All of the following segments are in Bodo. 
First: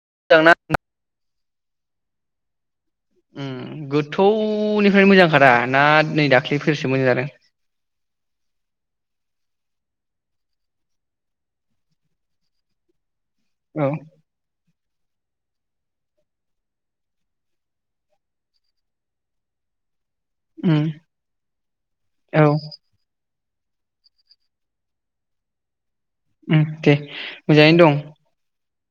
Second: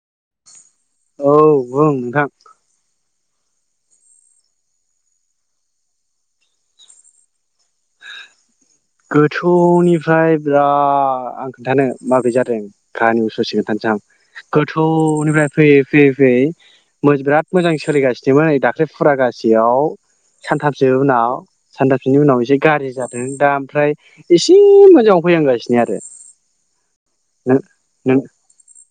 [unintelligible] औ बुं नोंथां उम गोथौनिफ्राय मोजां खादा ना नै दाख्लैफोरसो मोजां जादों गोथौनिफ्राय बिराद आं खोन्थानो माब्रै जादों काहानिउस ससे औ खोन्थानसै आं गोथौ निफ्राय फैयै फैयै फैयै बिराद मोजां सोलिगासिनोमोन ओइ दाख्लै फुरागासेयाव उम सानथामसो उनाव सानथामसोनि औ उनाव एसे गाज्रि जादों। दाम ओमफ्राय एसे मोजाङाव फैहांगासिनो आरो। उम दे नों मोजाङैनो दं। नों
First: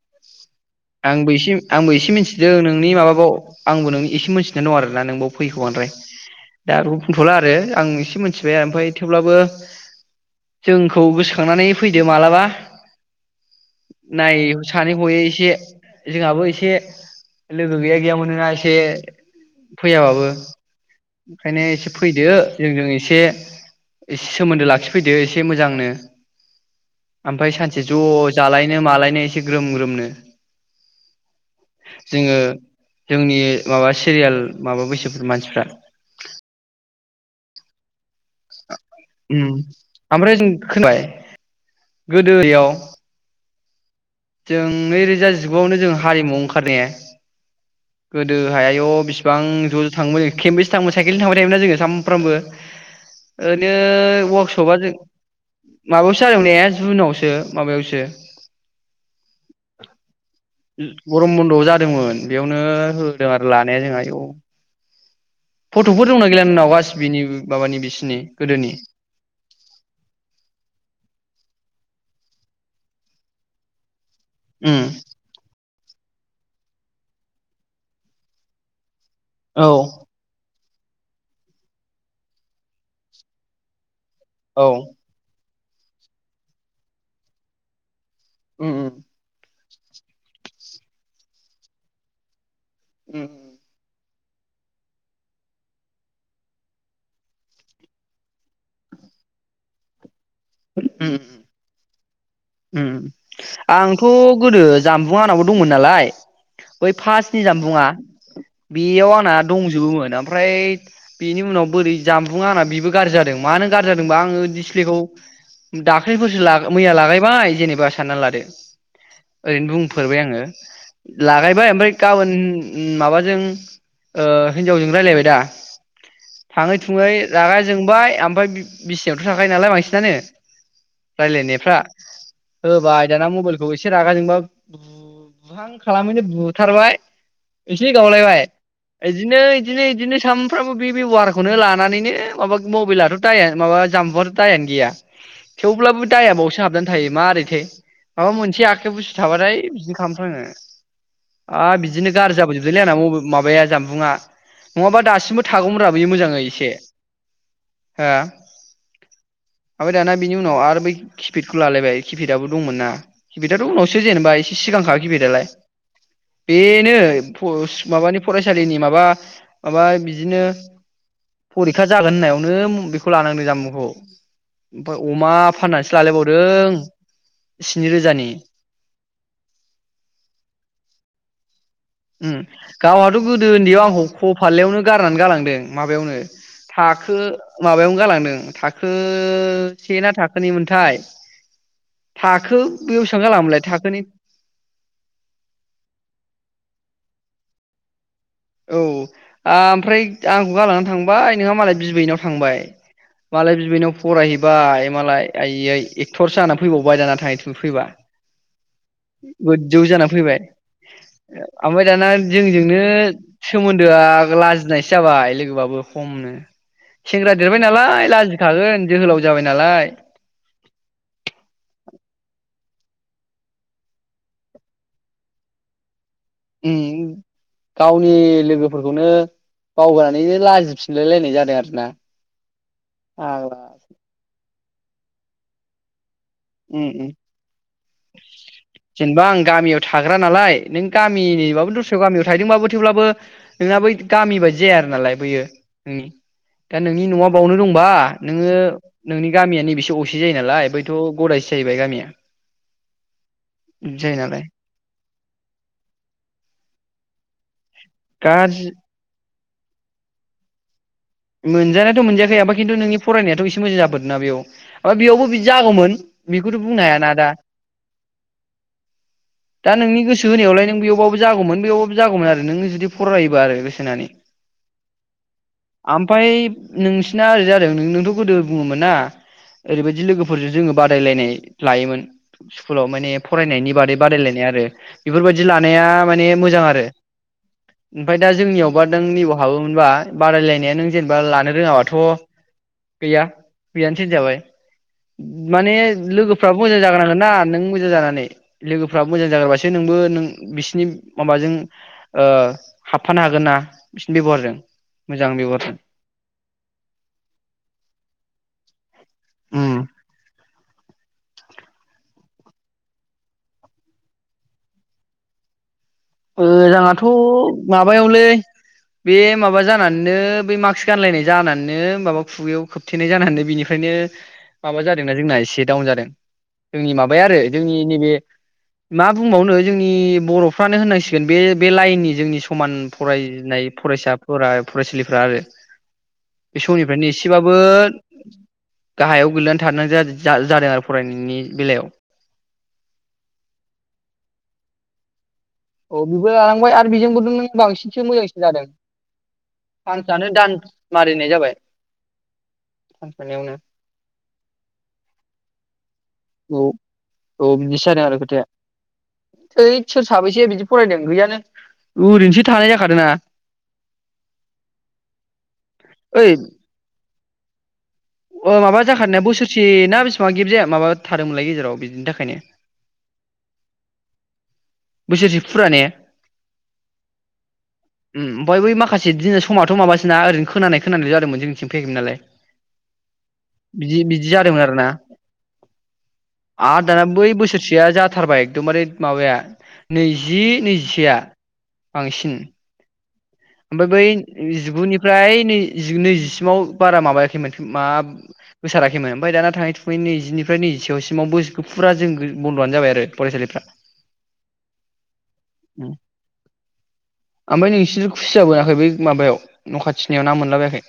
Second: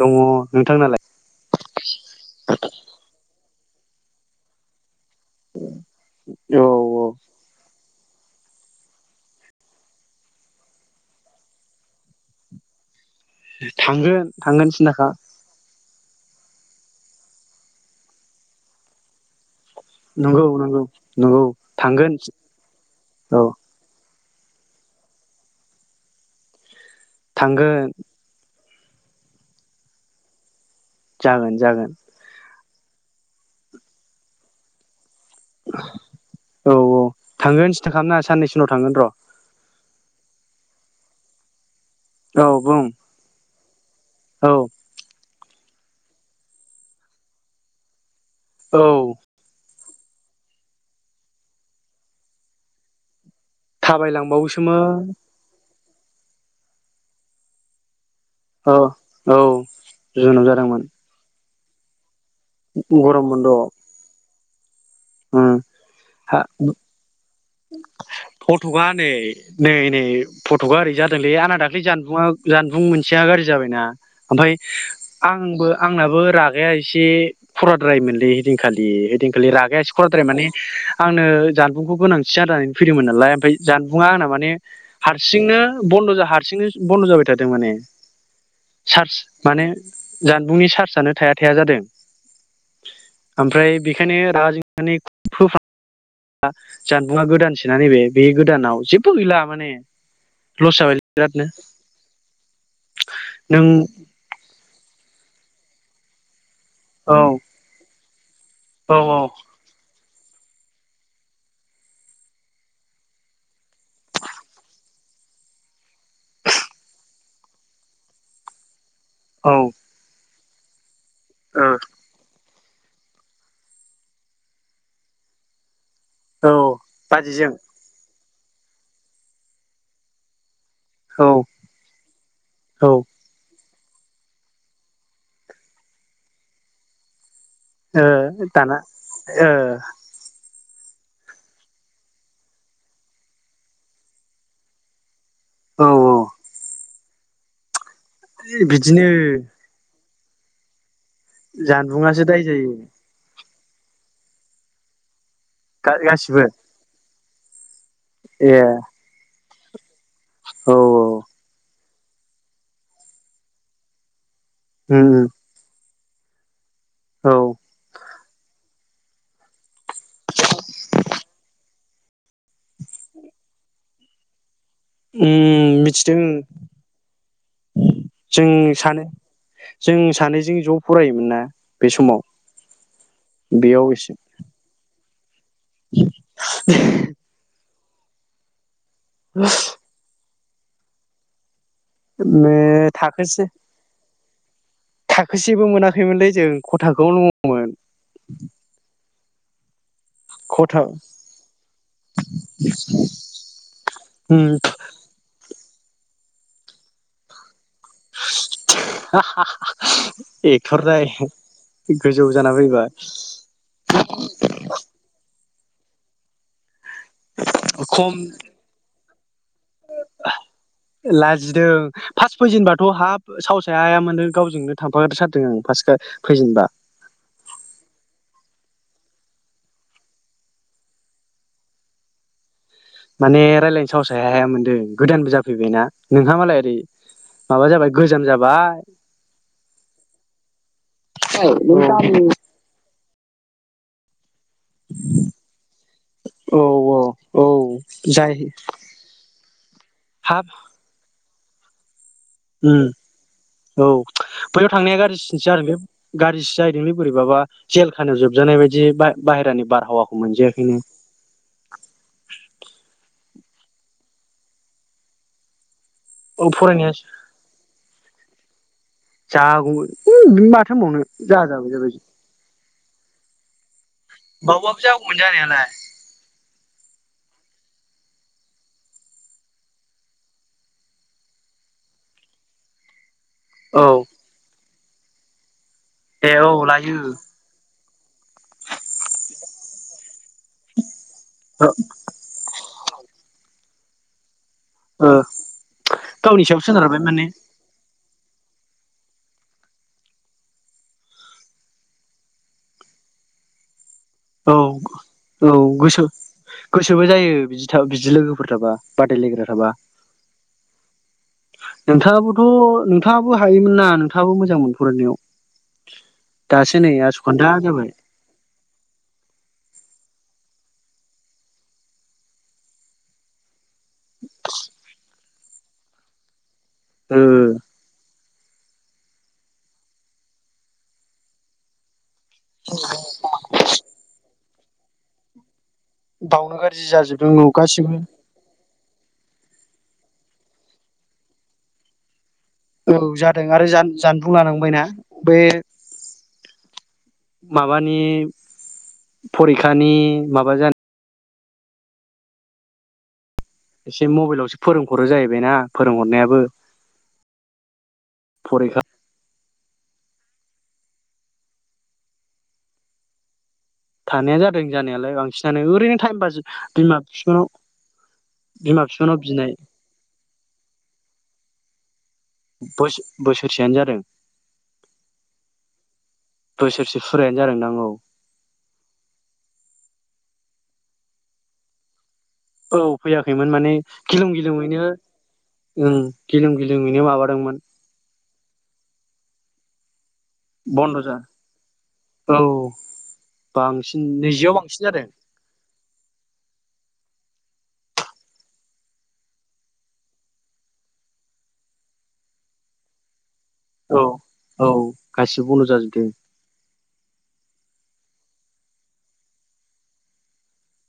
दङ। नोंथांनालाय आंबो एसे आंबो एसे मिथिदों नोंनि माबाबाव आंबो नोंनि एसे मोनथिनाय दं आरो [unintelligible] बांद्राय औ दा आं औ बुंथ'ला आरो आं मिथिबाय ओमफ्राय थेवब्लाबो जोंखौ गोसोखांनानै फैदो मालाबा थांगोन नाय थांगोन सानै सिन्थाखा हय एसे। जोंहाबो एसे लोगो गैया गैया मोनोना एसे फैयाबाबो नंगौ नंगौ। नंगौ ओंखायनो एसे थांगोन फैदो जोंजों एसे औ एसे सोमोन्दो लाखिफैदो एसे मोजांनो। ओमफ्राय सानसे थांगोन ज' जालाय मालायनो एसे ग्रोम ग्रोमनो। जागोन जागोन। जोङो जोंनि माबा सिरियाल माबा बैसो मानसिफ्रा औ औ थांगोन सिन्था खालानाङा। उम ओमफ्राय जों खोनाबाय। गोदो औ इयाव। बुं औ जों नै रोजा जि जुगावनो जों हारिमुआव ओंखारनाया। गोदोहाय आयौ औ बेसेबां ज'-ज' थांबाय खेबबेसे थांबाय साइकेलजों थांबाय थायोमोनना जोङो सानफ्रामबो। ओरैनो वार्कसपआव थाबायलांबावोसोमोन जों माबायावसो जादोंमोन ने जुनावसो माबायावसो औ औ जुनाव जादोंमोन। जुनाव जादोंमोन बेयाव नो गरम होदों आरो बन्द'आव लानाया जोंहा आय' उम फटफोर दंना गैला नोंनाव गासिबोनिबो? फटखा नै नै नै फटक ओरै जादोंलै आना दाख्लै जानबुंङा जानबुं मोनसेया गाज्रि जाबायना। ओमफ्राय उम आंबो आंनाबो रागाया एसे खराद्राय मोनलै इदिन खालि दिनखालि औ रागाया सकरद्र माने आंनो जानबुंखौ गोनां गो सि जानानै फैदोंमोन नालाय ओमफ्राय जान बुंङा आंना माने औ हारसिंनो बन्दजा हारसिंनो बन्द जाबाय थादों माने उम उम सार्ज माने जानबुंनि चार्जआनो थाया थाया जादों उम ओमफ्राय बे बेखायनो रागा जोंनानै [unintelligible] जानबुंङा गोदानसोना नैबे बे गोदानाव जेबो गैला माने लस जाबाय बिरादनो उम नों आंथ' गोदो जामबुं आंनावो दंमोन नालाय बै औ फार्सनि जानबुंङा औ बेयाव आंना दंजोबोमोन ओम ओमफ्राय बेनि उनाव बोरै जामबुंङा आंना बेबो गाज्रि जादों मानो गाज्रि जादोंबा आङो डिसप्लेखौ दाखालिफोरसो ला मैया लागायबाय जेनेबा साननानै लादो। औ ओरैनो बुंफोरबाय आङो। लागायबाय ओ ओमफ्राय गाबोन उम माबाजों ओ हिनजावजों रायज्लायबाय दा? औ थाङै थुङै बाजैजों रागा जोंबाय ओम फ्राय बिसियावथ' थाखायो नालाय बांसिनानो। औ रायलायनायफ्रा औ ओ होबाय दाना मबाइल खौ एसे रागा जोंबा बु-बुहां खालामैनो बुथारबाय। एसे गावलायबाय दाना इदिनो ओ इदिनो इदिनो साम सामफ्रामबो बे बेब'हारखौनो लानानैनो माबा मबाइलाथ' दाय माबा जानबुंआथ दायानो गैया। औ थेवब्लाबो औ दाया बावसो हाबनानै थायो। मारैथाय। माबा मोनसे आखायाव बिदिनो बुस्थु थाबाथाय बिदि खालामफ्लाङो। हा बिदिनो जानबुंआसो गारजि दाय जायो जाबोजोबदोंलै आंना [unintelligible] माबाया। जानबुङा नङाबा दासिमबो। थागौमोन रा बियो मोजाङै एसे। एह। ओमफाय दाना बिनि उनाव आरो बै खिफिडखौ लालायबाय। खिफिदआबो दंमोन ना किफिदाथ' उनावसो जेनेबा ए सिगांखा उम खिफिदालाय। बे नों औ फुस माबानि फरासा [unintelligible] माबा माबा बिदिनो फरिखा जागोन होननायावनो बेखौ लानांदों जामुंखौ। ओमफाय अमा उम फाननानैसो मिथिदों लालायबावदों स्नि रोजानि जों सानो जों सानैजों ज' फरायोमोन ना बे समाव गावहाथ' गोदो बेयाव उन्दैयाव एसे आंखौ ख' फाललायावनो। गारनानै गालांदे। माबायावनो थाखो। माबायावनो गालांदों थाखो। ओ से ना था खोनिमोनथाय। थाखो ओ बेसेबां थाखोसे जालांङामोनलाय थाखोनि थाखोसेबो मोनाखैमोनलै जों ख थाखोआवनो दङमोन। औ आमफ्राय। आंखौ खथा गालांनानै थांबाय नोंहा मालाय बिबैनाव थांबाय मालाय बिबैनाव उम फरायहैबाय मालाय आइयै। एक्टर सो जानानै फैबावबाय दाना था फैबा गोजौ जानानै फैबाय एक्टरदाय ओमफ्राय दाना गोजौ जाना जोंजोंनो फैबाय सोमोन्दोआ लाजिनायसो जाबाय लोगो बाबो। खम नो। सेंग्रा देरबाय नालाय खम लाजिखागोन जोहोलाव जाबाय नालाय। लाजिदों फार्स्ट फैजेनबाथ' हाब सावस हाया हाया मोनदों गावजोंनो थांफाथारदों आं फार्स्ट फैजेनबा उम गावनि लोगो। फोरखौनो बावगारनानैनो लाजिफिनलाय लायनाय जादों आरो ना। माने रायलायनो सावस हाया हाया मोनदों गोदानबो जा फैबायना उम उम गोजाम जाबाय जेनेबा आं गामियाव थाग्रा नालाय नों औ गामिनिबाबो दस्रायाव गामियाव थाहैदोंबाबो थेवब्लाबो नोंना बै गामि बाय दि जाया आरो नालाय बैयो उम नोंनि औ दा नोंनि न'आ बावनो औ दंबा जाय नोङो नोंनि गामिया नैबेसो असे जायो हाब नालाय बैथ' गरायसो जाहैबाय गामिया। उम औ बिदि जायो नालाय बैयाव थांनाया गारजिनसो जादों बे गारजिसो जाहैदोंलै बोरैबाबा। जेल खानायाव जोबजानाय गाज्रि बायदि बा बाहेरानि बारहावाखौ मोनजायाखैनो। मोनजानायाथ' मोनजायाखै ओमफ्राय खिन्थु नोंनि फरायनायाथ' एसे मोजां जाबोदों ना बैयाव ओमफ्राय बेयावबो बिदि जागौमोन औ बेखौथ बुंनो फरायनाया हायाना दा। दा जागौ नोंनि गोसो होनायावलाय माथो नों होनबावनो बैयावबाबो जागौमोन जाजाबाय जाबाय बैयावबाबो जागौमोन आरो नोङो जुदि फरायोबा आरो गोसो होनानै। बावबाबो जागौमोन जानायालाय। ओमफाय नोंसिना ओरै जादों नों-नोंथ गोदो बुङोमोन ना ओरैबायदि लोगोफोरजों जोङो बादायलायनाय लायोमोन स्कुलाव माने फरायनायनि बादै औ बादायलायनाय आरो बेफोरबायदि ला नाया माने दे औ मोजां आरो। लायो ओमफाय दा जोंनियावबा नों नैबाव हाबोमोनबा बादायलाय नायानो जेनेबा लानो रोङाबाथ' गैया गैयानसै होनजाबाय। माने गावनि लोगोफ्राबो सायाव मोजां सोनारबाय जागोरनांगोन माने ना नों मोजां जानानै। लोगोफ्रा मोजां जाग्रोबासो नोंबो नों बिसिनि माबाजों ओह हाबफानो हागोन ना। बिसिनि बेब'हारजों औ मोजां औ बेब'हारजों गोसो-गोसोबो जायो बिदि थाब बिदि लोगोफोर थाबा बादायलायग्रा थाबा। नोंथाङाबोथ नोंथाङाबो हायोमोन ना नोंथाङाबो मोजांमोन फरायनायाव। दासो नै मोजाङाथ बे आस'खान्दा जाबाय माबायावलै बे माबा जानानैनो बै मास्क गानलायनाय जानानैनो माबा खुगायाव खोबथेनाय जानानैनो बेनिफ्रायनो माबा जादोंना जोंना एसे दाउन जादों। जोंनि माबाया आरो जोंनि नैबे मा बुंबावनो जोंनि बर'फ्रानो होननांसि गोन बे बे लाइननि जि जोंनि समान फरायनाय फरायसाफोरा फरायसालिफ्रा आरो। बावनो गारजि समनिफ्रायनो जाजोबदों औ एसेबाबो गासिबो। गाहायाव गोलैनानै थानाय जाजि जा-जादों आरो फरायनायनि बेलायाव। औ जादों आरो जान-जानबुं लानांबायना। बे औ बेबो लालांबाय आरो बेजोंबोथ' नों माबानि बांसिनसो मोजांसिन जादों फरिखानि सान्सआनो माबा दान्स जानो मारिनाय जाबाय [unintelligible] यावनो एसे मबाइलावसो फोरोंहरो जाहैबायना फोरोंहरनायाबो औ औ बिदिसो जादों आरो खोथाया? फरिखा थै सोर साबैसेया बिदि फरायदों गैयानो ओरैनोसो थानाय जाखादों ना? थानाया जादों जानायालाय बांसिनानो ओरैनो टाइम फास बिमा फिफानाव अ माबा जाखारनाया बोसोरसे ना बेसिबा गेफ्ट जाया माबा थादोंमोनलाय गेजेराव? [unintelligible] बोसो बोसोरसेयानो जादों बोसोरसे फुरा ने बोसोरसे फुरायानो जादोंदां औ उम ओमफाय बै माखासे दि समथ' माबा सोना ओरैनो खोनानाय खोनानाय जादोंमोन जोंनिथिं फैयाखैमोन नालाय। औ फैयाखैमोन माने बिदि बिदि गिलुं जादोंमोन आरोना गिलुंयैनो ओं गिलुं गिलुंमयैनो माबादोंमोन। दममारि माबाया नैजि बन्द' जा नैजिसेआ बांसिन औ ओमफाय बांसिन बै नैजियाव बांसिन जादों जिगुनिफ्राय नै नैजिसिमाव बारा माबायाखै माथो। माब गोसाराखैमोन ओमफाय दाना थाङै थुङै नैजिनिफ्राय नैजिसेयाव सिमावबो फुरा जों बन्द'आनो जाबाय आरो फरायसालिफ्रा। औ औ गासिबो बन्द जाजोबदों आमफाय नोंसि खुसिया बोनाखै बै माबायाव न' खाथिनियाव ना मोनला बायाखै?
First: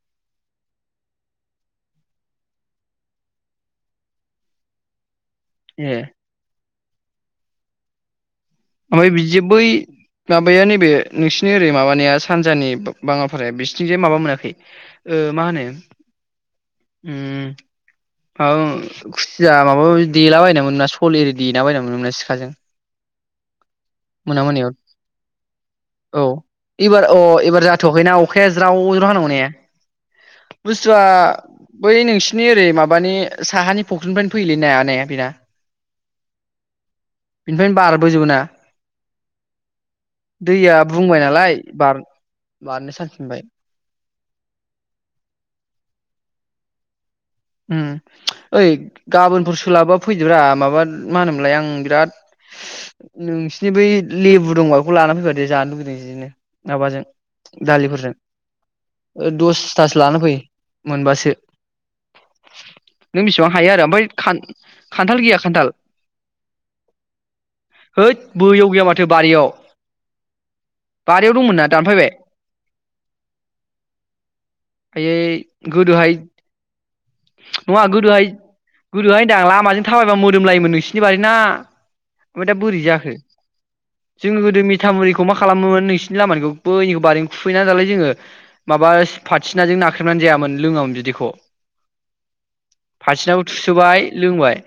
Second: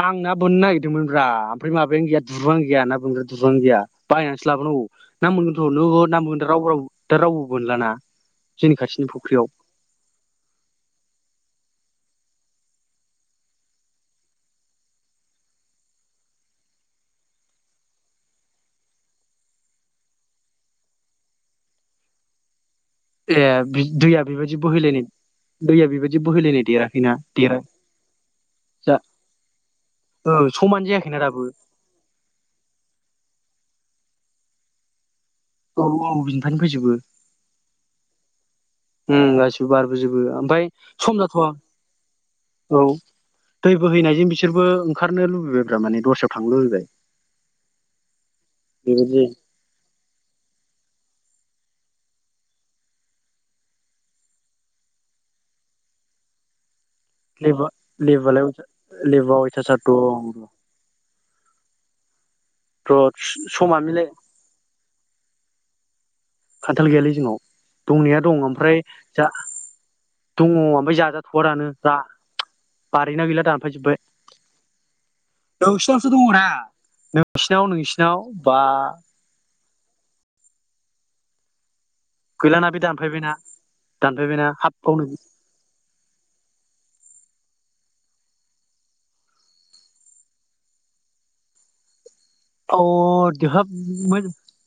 आं ना बोननो नागिरदोंमोनब्रा ओमफ्राय माबायानो गैया दुरुंङानो गैया ना बोनग्रा दुरुङानो गैया बायनानैसो लाबोनांगौ ना ए मोनगोनथ' ना मोनगोन दा रावबो राव दा रावबो बोनला ना। ओमफाय बिदि बै माबाया नैबे नोंसिनि ओरै माबानाया सानजानि बाङाफाराया बिसोरथिंजाय माबा मोनाखै ओ मा होनो उम आ खुसिया माबा माबि देलाबायनाय मोनो ना सल ओरि देलाबायना मोनोमोना सिखाजों। ए दैया मोना बेबायदि मोनायाव बोहैलायनाय दैया बेबायदि औ बोहैलायनाय एबार देराखैना अ देरा एबार जाथ'वाखैना अखाया ज्राव जा ज्राव हांगौने औ समानो बुस्थुआ जायाखैना दाबो बै नोंसिनि ओरै माबानि साहानि फख्रिनिफ्रायनो फैयैलै नाया नाय बेना? औ औ बिनिफ्रायनो फैजोबो। बेनिफ्रायनो बारबोजोबो ना? उम गासिबो बारबोजोबो आमफाय दैया बुंबाय सम नालाय बार जाथ'वाखै औ बारनो सानफिनबाय दै बोहैनायजों बेसो बिसोरबो ओंखारनो लुबैबायब्रा माने दस्रायाव थां लुबैबाय। उम ओइ बेबायदि गाबोनफोर सोलाबोबा फैदोब्रा माबा मा होनोमोनलाय आं बिराद नोंसिनि बै लेबु दंबा बेखौ लाना फैफादै जानो लुुबैदों जिनो माबाजों लेबा दालिफोरजों लेबालाय ओ लेबा अयथासार दसथासो लाना दं फै मोनबासो। र' नों बेसेबां हायो समा आरो आमफाय मिलाय बै खा खान्थाल गैया खान्थाल? खान्थाल गैयालै जोंनाव हैद दंनाया दं बैयाव ओमफ्राय गैया माथो जा बारियाव दङ ओमफाय बारियाव जाजाथ'वा दंमोन ना दानो जा दानफायबाय बारिना गैला दानफाय जोबबाय। आइयै गोदोहाय दङना नोंसिनाव नङा नोंसिनाव गोदोहाय बा गोदोहाय होनदां लामाजों थाबायबा मोदोमलायोमोन नोंसिनि बारि ना ओमफाय दा गैलाना बे बोरै जाखो दानफायबायना जोङो दानफायबायना गोदो हाब बावनो मिथामुरिखौ मा खालामोमोन नोंसिनि लामानिखौ बैनिखौ बारिनिखौ खुफैना दालाय जोङो माबा फाथिनाजों नाख्रेबनानै जायामोन लोङामोन बिदिख' अ फासिनाखौ थुसोबाय लोंबाय।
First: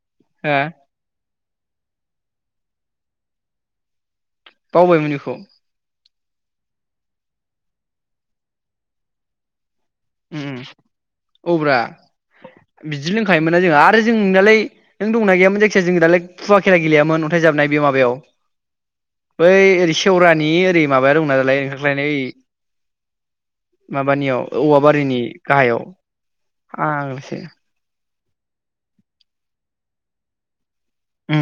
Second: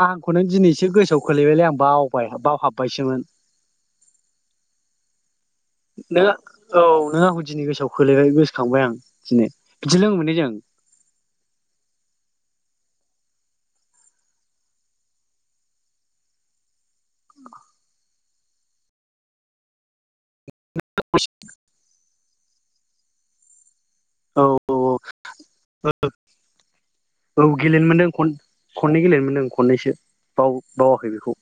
आंंखौनो हो दिनैसो गोसोआव खोलैबायलाय आं बावबाय बाव हाबबायसोमोन। बावबाय मोन इखौ। नोंङो औ नों आंखौ दिनै गोसोआव खोलैबाय गोसोखांबाय आं दिनै। बिदि लोङोमोनलै जों उम औ ब्रा बिदि लोंखायोमोन ना जोंहा आरो जों दालाय नों दंना गैयामोन जायखिजाया जों दालाय फुवा खेला गेलेयामोन अन्थाइजाबनाय बे माबायाव बै ओरै सेेवरानि ओरै माबाया दं ना दालाय ओंखारख्लायनाय माबानियाव औ औवा बारिनि गाहायाव आ आंसै नोखन खनै गेलेयोमोन ओं खननैसो बाव बावाखै बेखौ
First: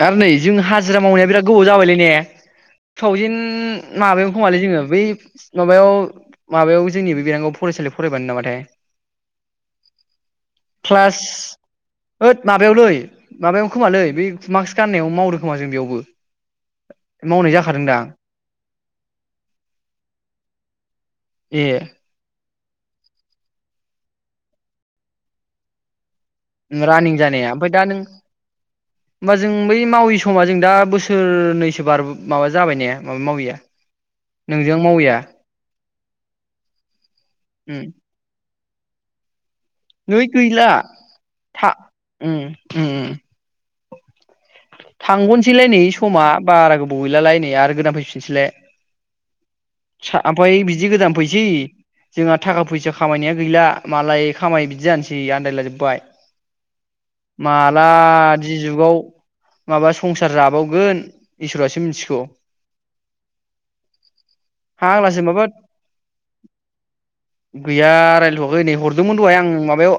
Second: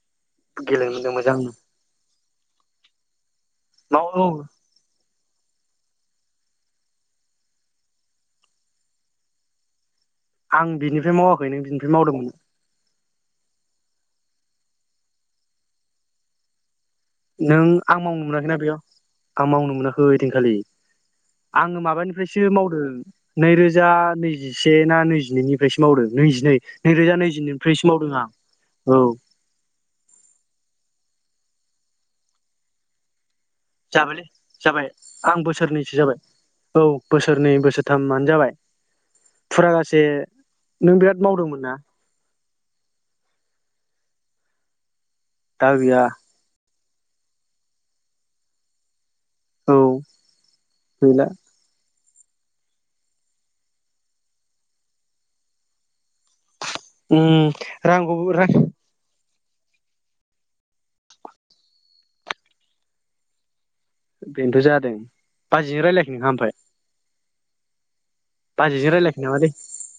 दा आरो नै जों गेलेनो हाजिरा मोनदों मावनाया बिराद मोजांनो गोबाव जाबायलै ने टु थावजेेन औ औ माबायाव खोमालै जोङो बै माबायाव माबायाव जोंनि बे बिङाव फरायसालियाव फरायबानो नामाथाय। आं बिनिफ्राय मावाखै नों बिनिफ्राय मावदोंमोन। बायावलै माबायाव खोमालै बेै मास्क गाननायाव मावदो खोमा जों बेयावबो। मावनाय नों जाखादों आं दां मावनो मोनाखैना बेयाव आं मावनो मोनाखै ओइ दिनखालि ए आङो माब्लानिफ्राय सो मावदों नैरोजा नैजिसे ना नैजिनैनिफ्रायसो मावदों। नैजिनै रानिं नैरोजा जानाया ओमफाय दा नैजिनैनिफ्रायसो नों मावदों आं औ होमबा जों बै मावै समा जों दा बोसोर नैसो बार माबा जाबाय ने माबा मावैया जाबायलै जाबाय आं बोसोरनैसो जाबाय औ बोसोरनै उम बोसोरथामानो जाबाय। फुरागासे नै गैला नों बिराद मावदोंमोन ना? उम दा थांग'नोसैलाय नै गैया समा बारा गोबाव बयलालाय नै आरो गोदान फैफिननोसैलाय औ सा ओमफ्राय बिदि गोदान गैला फैसि जोंहा थाखा फैसा खामायनाया गैला मालाय खामाय बिदि जानोसै आन्दायला जोबबाय उम रांखौबो रां मालादि जुगाव माबा संसार जाबावगोन इसोरासो मिथिगौ बेनोथ' जादों फाग्लासो माबा बाजैजों रायज्लायाखै नोंहा ओमफाय? गैया रायलायथवाखै नै हर दहाय आं नामालै माबायाव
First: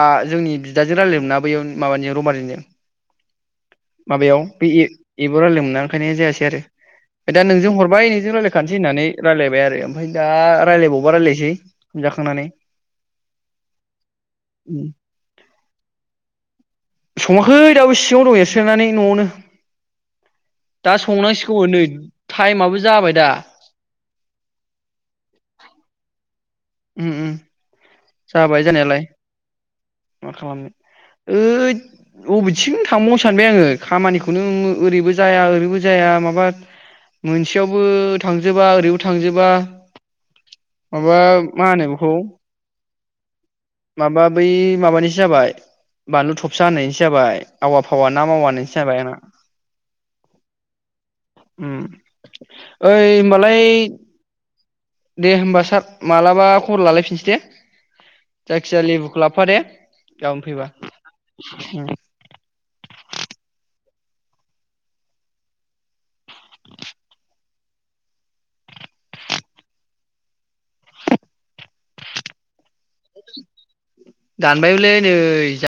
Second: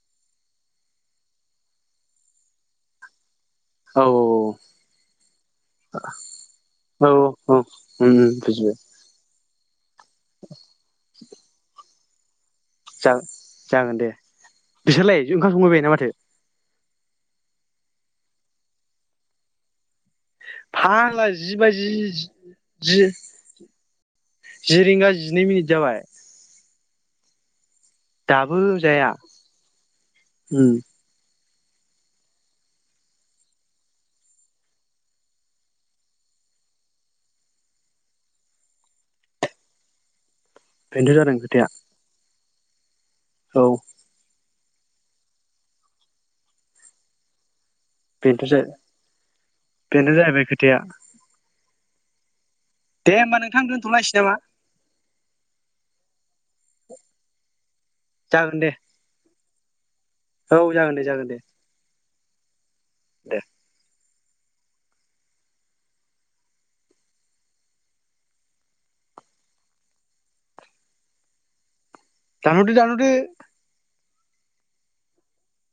आ जोंनि बिदाजों रायलायोमोन ना बैयाव माबानि रमारिनिजों औ माबायाव बे एब एबावबो रायजलायनो मोना ओंखायनो जायासै आरो औ दा औ नोंजों हरबाय उम नोंजों बुजिबाय रायलायखानोसै होननानै बे आरो ओमफ्राय दा रायज्लायबावबा रायज्लायसै जाखांनानै जागोन जागोन दे बिसोरलाय ओंखाम संहैबाय ना माथो सङाखै दाबो सिङाव दं एरसोनानै न'आवनो दा फाग्ला जि संनांसिगौ नै बाजि टाइमाबो जि जाबाय दा जि रिंगा जिनै मिनिट जाबाय ओम ओम दाबो जाबाय जानायालाय जाया मा उम खालामनो ओद अबेथिं थांबावनो सानबाय आङो खामानिखौनो ओरैबो जाया ओरैबो जाया माबा मोनसेयावबो थांजोबा ओरैबो थांजोबा बेनोथ' माबा जादों मा खोथाया होनो बेखौ औ माबा बै माबानिसो जाबाय बानलु थबसा होनायनिसो जाबाय आबा फावा ना बेनोथ' जा मावानिसो जाबाय आंना बेनो जाहैबाय खोथाया ओम ओइ दे होमबा नोंथां होनबालाय दोनथ'लायसै नामा दे होमबा सार मालाबा खबर लालायफिनसै दे जागोन दे जायखि जाया लिबुखौ लाब [unintelligible] गाबोन औ फैबा जागोन दे जागोन दे ओम दे दानहरदो दानहरदो [unintelligible] दानबायबोलै नै जा